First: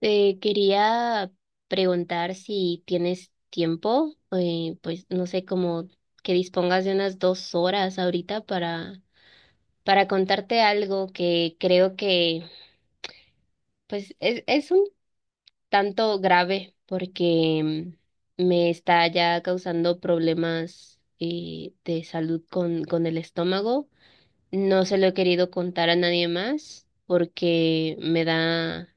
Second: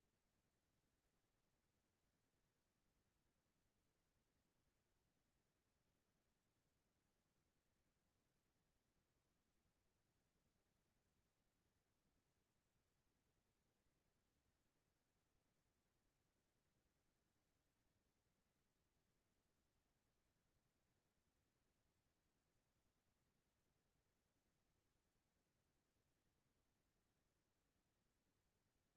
Te quería preguntar si tienes tiempo, pues no sé, como que dispongas de unas 2 horas ahorita para contarte algo que creo que pues es un tanto grave porque me está ya causando problemas, de salud con el estómago. No se lo he querido contar a nadie más porque me da,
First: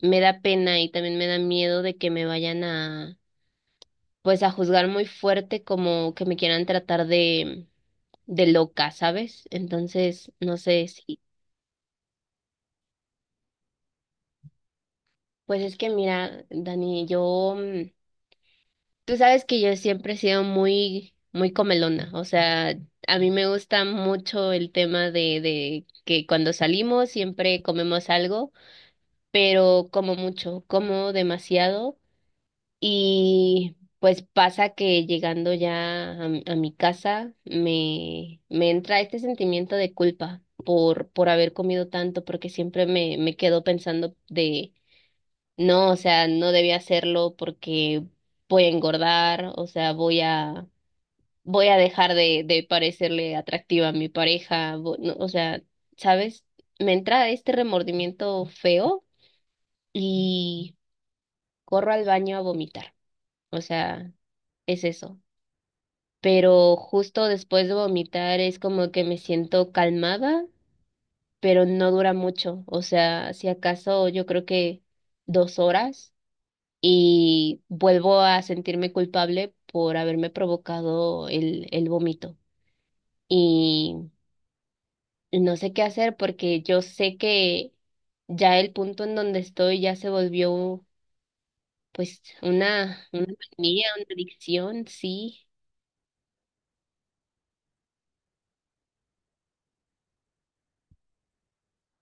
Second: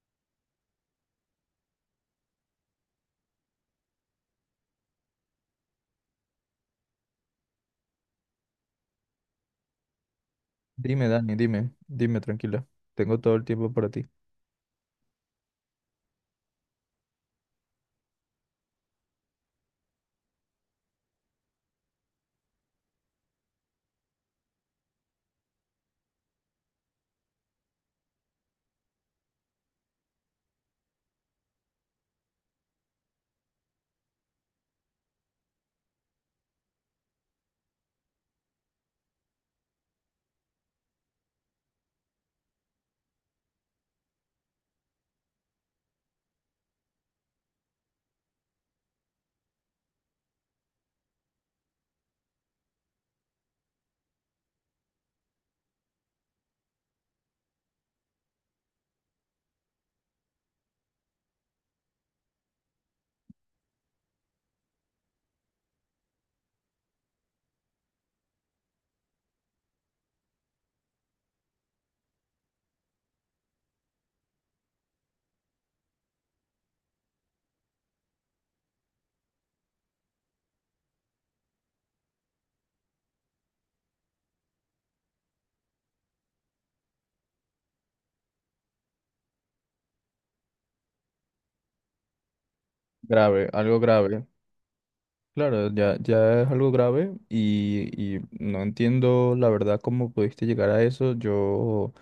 me da pena y también me da miedo de que me vayan a pues a juzgar muy fuerte como que me quieran tratar de loca, ¿sabes? Entonces, no sé Dime, si, Dani, dime, dime, tranquila. Tengo todo el tiempo para ti. pues es que mira, Dani, yo, tú sabes que yo siempre he sido muy, muy comelona, o sea, a mí me gusta mucho el tema de que cuando salimos siempre comemos algo, pero como mucho, como demasiado. Y pues pasa que llegando ya a mi casa me entra este sentimiento de culpa por haber comido tanto, porque siempre me quedo pensando no, o sea, no debía hacerlo porque voy a engordar, o sea, voy a dejar de parecerle atractiva a mi pareja, no, o sea, ¿sabes? Me entra este remordimiento feo y corro al baño a vomitar, o sea, es eso. Pero justo después de vomitar es como que me siento calmada, pero no dura mucho, o sea, si acaso yo creo que dos horas y vuelvo a sentirme culpable por haberme provocado el vómito. Y no sé qué hacer porque yo sé que ya el punto en donde estoy ya se volvió pues una Grave, algo manía, una grave. adicción, sí. Claro, ya, ya es algo grave y no entiendo la verdad cómo pudiste llegar a eso. Yo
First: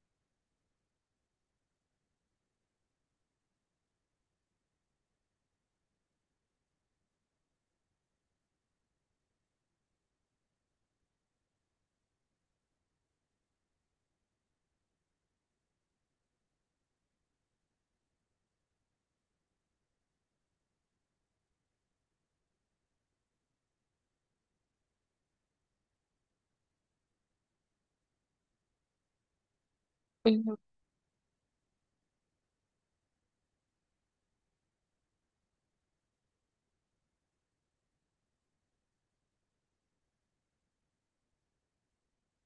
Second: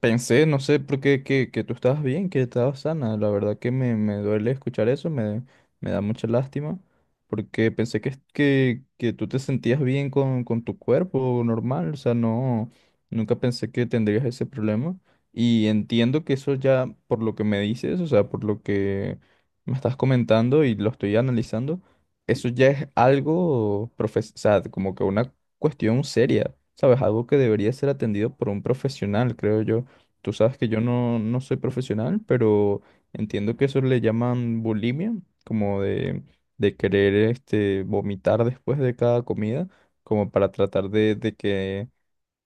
pensé, no sé por qué, que tú estabas bien, que estabas sana. La verdad que me duele escuchar eso, me da mucha lástima, porque pensé que tú te sentías bien con tu cuerpo normal, o sea, no, nunca pensé que tendrías ese problema. Y entiendo que eso ya, por lo que me dices, o sea, por lo que me estás comentando y lo estoy analizando, eso ya es algo, profes o sea, como que una cuestión seria, ¿sabes? Algo que debería ser atendido por un profesional, creo yo. Tú Ujú. sabes que yo no, no soy profesional, pero entiendo que eso le llaman bulimia, como de querer este, vomitar después de cada comida, como para tratar de que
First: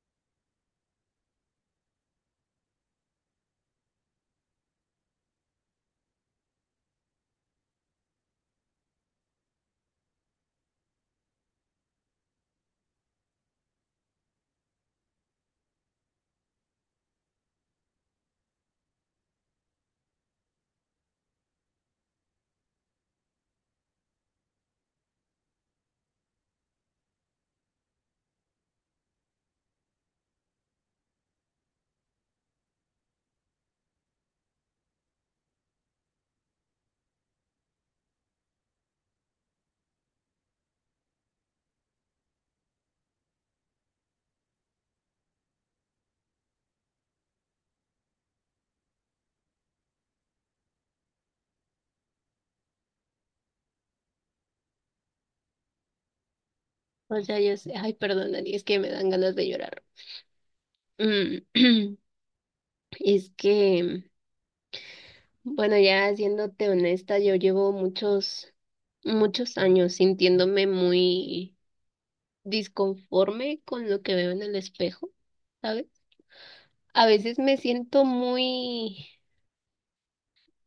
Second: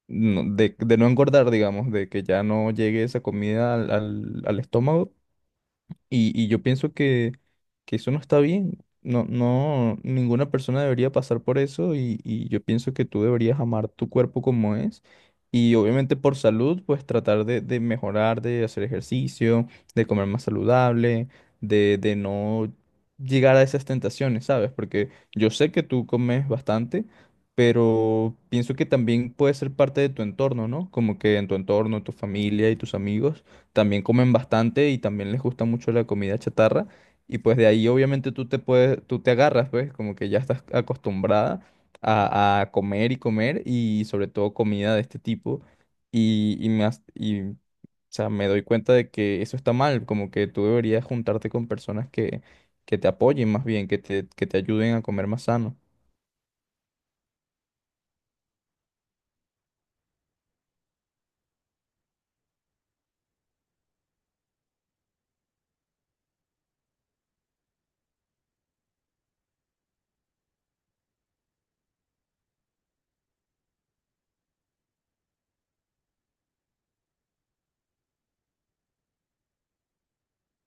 de no engordar, digamos, de que ya no llegue esa comida al, al estómago y yo pienso que eso no está bien. No, no, ninguna persona debería pasar por eso y yo pienso que tú deberías amar tu cuerpo como es y obviamente por salud pues tratar de mejorar, de hacer ejercicio, de comer más saludable, de no llegar a esas tentaciones, ¿sabes? Porque yo sé que tú comes bastante, pero pienso que también puede ser parte de tu entorno, ¿no? Como que en tu entorno, tu familia y tus amigos también comen bastante y también les gusta mucho la comida chatarra. Y pues de ahí obviamente tú te puedes, tú te agarras, pues como que ya estás acostumbrada a comer y comer y sobre todo comida de este tipo. O sea, me doy cuenta de que eso está mal, como que tú deberías juntarte con personas que te apoyen más bien, que te ayuden a comer más sano. O sea, yo sé, ay, perdón, Dani, es que me dan ganas de llorar. Mm. Es que, bueno, ya siéndote honesta, yo llevo muchos, muchos años sintiéndome muy disconforme con lo que veo en el espejo, ¿sabes? A veces me siento muy,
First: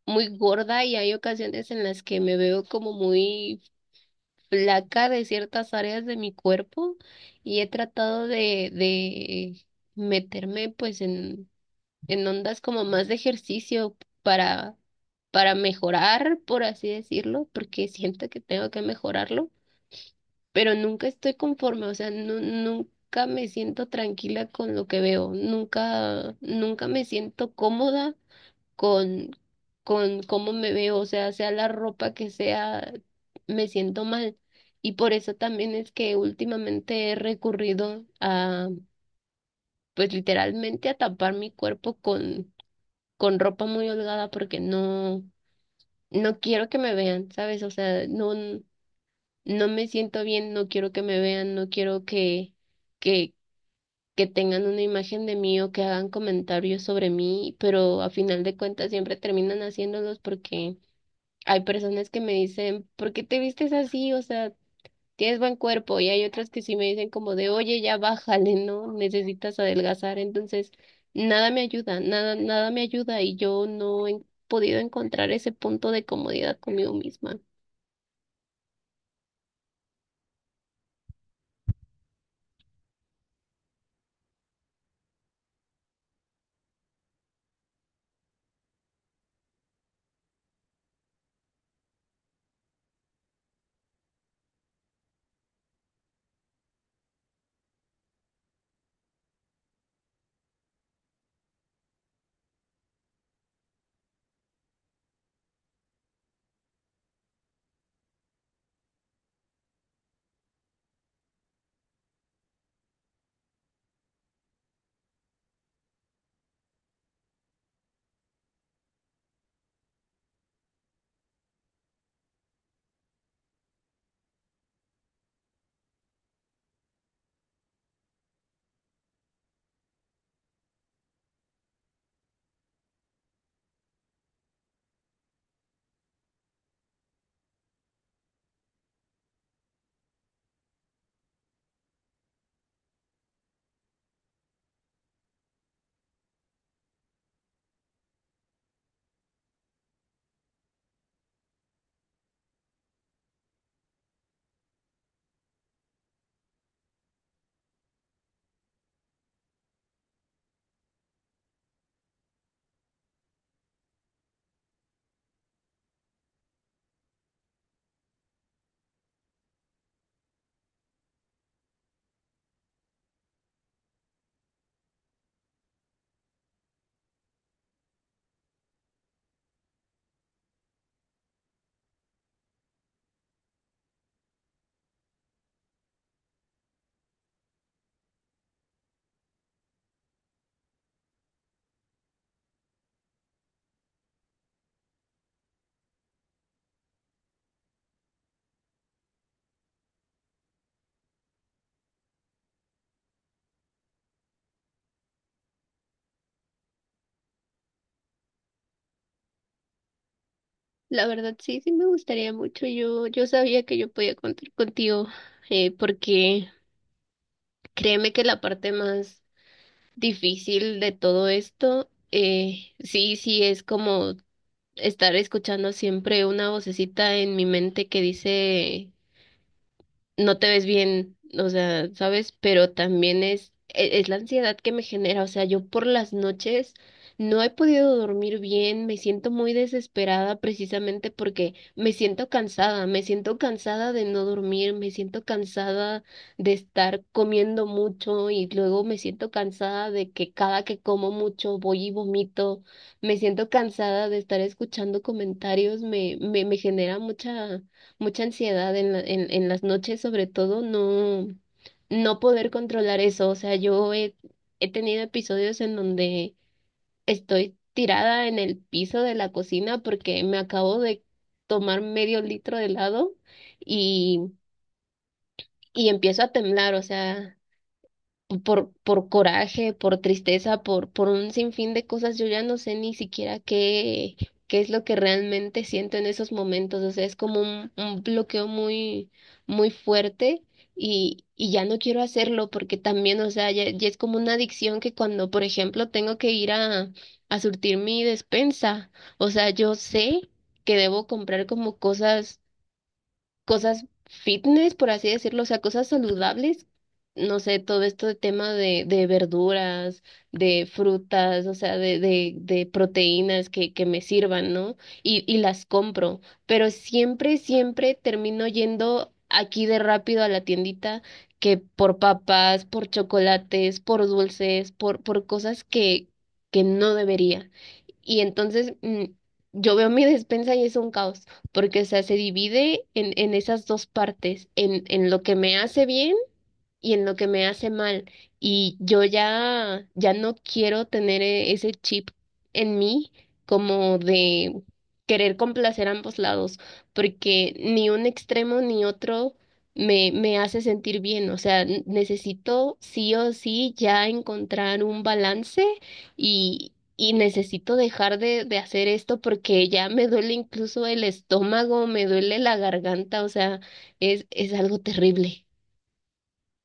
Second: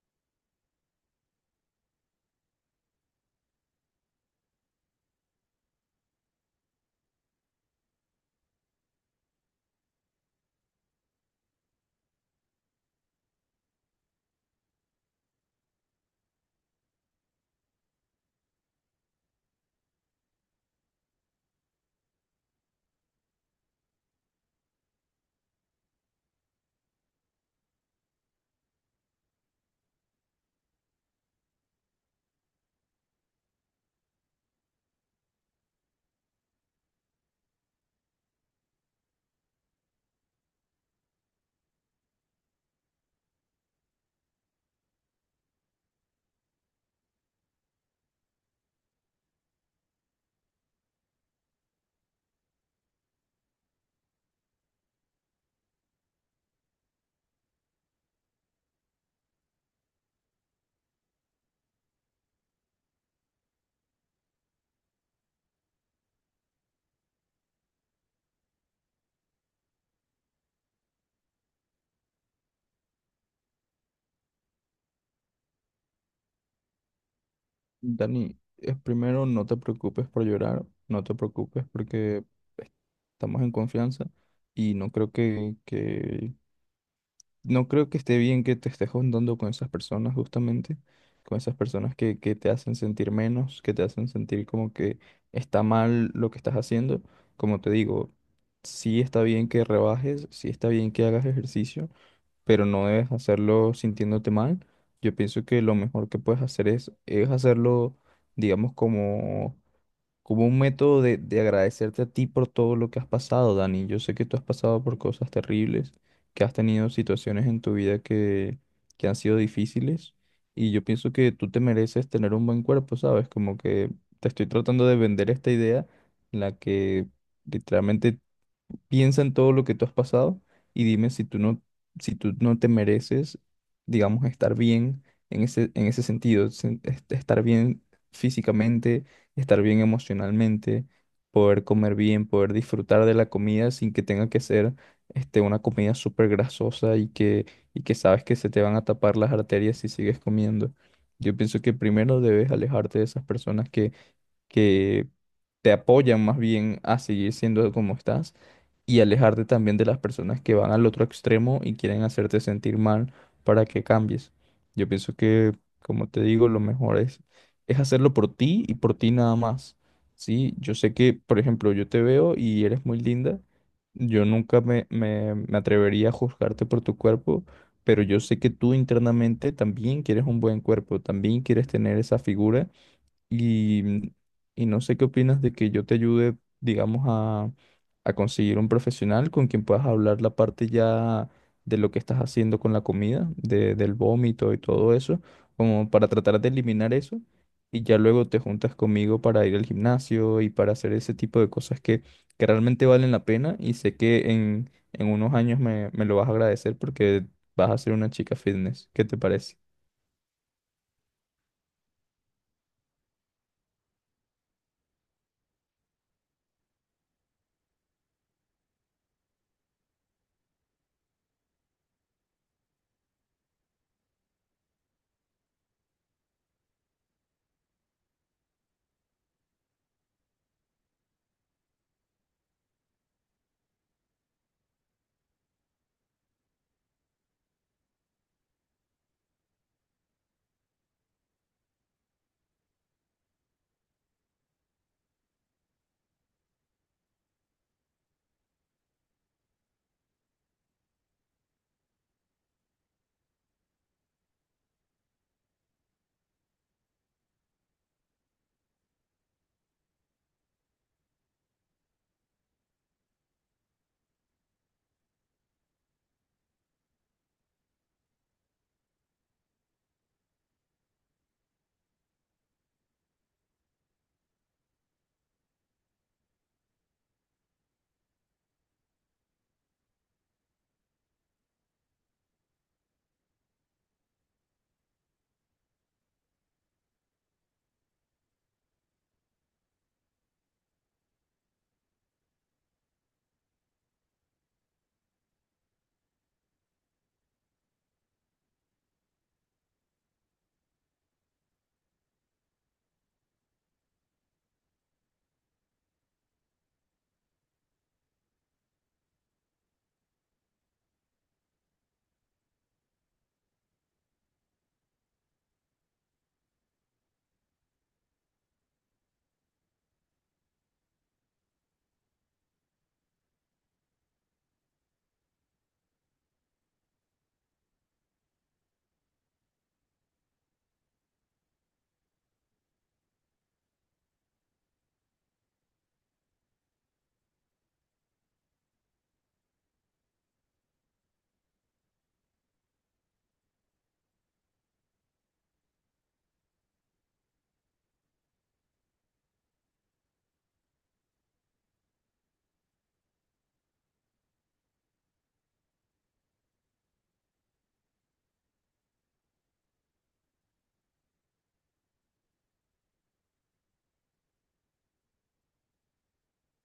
muy gorda y hay ocasiones en las que me veo como muy flaca de ciertas áreas de mi cuerpo y he tratado de meterme pues en ondas como más de ejercicio para, para mejorar, por así decirlo, porque siento que tengo que mejorarlo, pero nunca estoy conforme, o sea, nunca me siento tranquila con lo que veo, nunca, nunca me siento cómoda con, con cómo me veo, o sea, sea la ropa que sea, me siento mal. Y por eso también es que últimamente he recurrido pues literalmente a tapar mi cuerpo con ropa muy holgada porque no, no quiero que me vean, ¿sabes? O sea, no, no me siento bien, no quiero que me vean, no quiero que, que tengan una imagen de mí o que hagan comentarios sobre mí, pero a final de cuentas siempre terminan haciéndolos porque hay personas que me dicen, ¿por qué te vistes así? O sea, tienes buen cuerpo y hay otras que sí me dicen como de, oye, ya bájale, ¿no? Necesitas adelgazar. Entonces, nada me ayuda, nada, nada me ayuda y yo no he podido encontrar ese punto de comodidad conmigo misma. Dani, es primero no te preocupes por llorar, no te preocupes porque estamos en confianza y no creo que no creo que esté bien que te estés juntando con esas personas justamente, con esas personas que te hacen sentir menos, que te hacen sentir como que está mal lo que estás haciendo. Como te digo, sí está bien que rebajes, sí está bien que hagas ejercicio, pero no debes hacerlo sintiéndote mal. Yo pienso que lo mejor que puedes hacer es hacerlo, digamos, como un método de agradecerte a ti por todo lo que has pasado, Dani. Yo sé que tú has pasado por cosas terribles, que has tenido situaciones en tu vida que han sido difíciles y yo pienso que tú te mereces tener un buen cuerpo, ¿sabes? Como que te estoy tratando de vender esta idea en la que literalmente piensa en todo lo que tú has pasado y dime si tú no, si tú no te mereces, digamos, estar bien en ese sentido, estar bien físicamente, estar bien emocionalmente, poder comer bien, poder disfrutar de la comida sin que tenga que ser este, una comida súper grasosa y que sabes que se te van a tapar las arterias si sigues comiendo. Yo pienso que primero debes alejarte de esas personas que te apoyan más bien a seguir siendo como estás y alejarte también de las personas que van al otro extremo y quieren hacerte sentir mal para que cambies. Yo pienso que, como te digo, lo mejor es hacerlo por ti y por ti nada más. Sí, yo sé que, por ejemplo, yo te veo y eres muy linda. Yo nunca me atrevería a juzgarte por tu cuerpo, pero yo sé que tú internamente también quieres un buen cuerpo, también quieres tener esa figura y, y no sé qué opinas de que yo te ayude, digamos, a conseguir un profesional con quien puedas hablar la parte ya de lo que estás haciendo con la comida, del vómito y todo eso, como para tratar de eliminar eso. Y ya luego te juntas conmigo para ir al gimnasio y para hacer ese tipo de cosas que realmente valen la pena. Y sé que en unos años me lo vas a agradecer porque vas a ser una chica fitness. ¿Qué te parece? La verdad, sí, sí me gustaría mucho. Yo sabía que yo podía contar contigo, porque créeme que la parte más difícil de todo esto, sí, sí, es como estar escuchando siempre una vocecita en mi mente que dice no te ves bien, o sea, ¿sabes? Pero también es la ansiedad que me genera, o sea, yo por las noches no he podido dormir bien, me siento muy desesperada precisamente porque me siento cansada de no dormir, me siento cansada de estar comiendo mucho y luego me siento cansada de que cada que como mucho voy y vomito, me siento cansada de estar escuchando comentarios, me genera mucha mucha ansiedad en las noches, sobre todo, no, no poder controlar eso. O sea, yo he tenido episodios en donde estoy tirada en el piso de la cocina porque me acabo de tomar medio litro de helado y, empiezo a temblar. O sea, por coraje, por tristeza, por un sinfín de cosas, yo ya no sé ni siquiera qué es lo que realmente siento en esos momentos. O sea, es como un bloqueo muy, muy fuerte y, ya no quiero hacerlo porque también, o sea, ya, ya es como una adicción que cuando, por ejemplo, tengo que ir a surtir mi despensa, o sea, yo sé que debo comprar como cosas fitness, por así decirlo, o sea, cosas saludables. No sé, todo esto de tema de verduras, de frutas, o sea, de proteínas que me sirvan, ¿no? Y las compro, pero siempre, siempre termino yendo aquí de rápido a la tiendita que por papas, por chocolates, por dulces, por cosas que no debería. Y entonces yo veo mi despensa y es un caos porque, o sea, se divide en esas 2 partes, en lo que me hace bien y en lo que me hace mal. Y yo ya, ya no quiero tener ese chip en mí como de querer complacer ambos lados, porque ni un extremo ni otro me hace sentir bien. O sea, necesito sí o sí ya encontrar un balance y... Y necesito dejar de hacer esto porque ya me duele incluso el estómago, me duele la garganta, o sea, es algo terrible.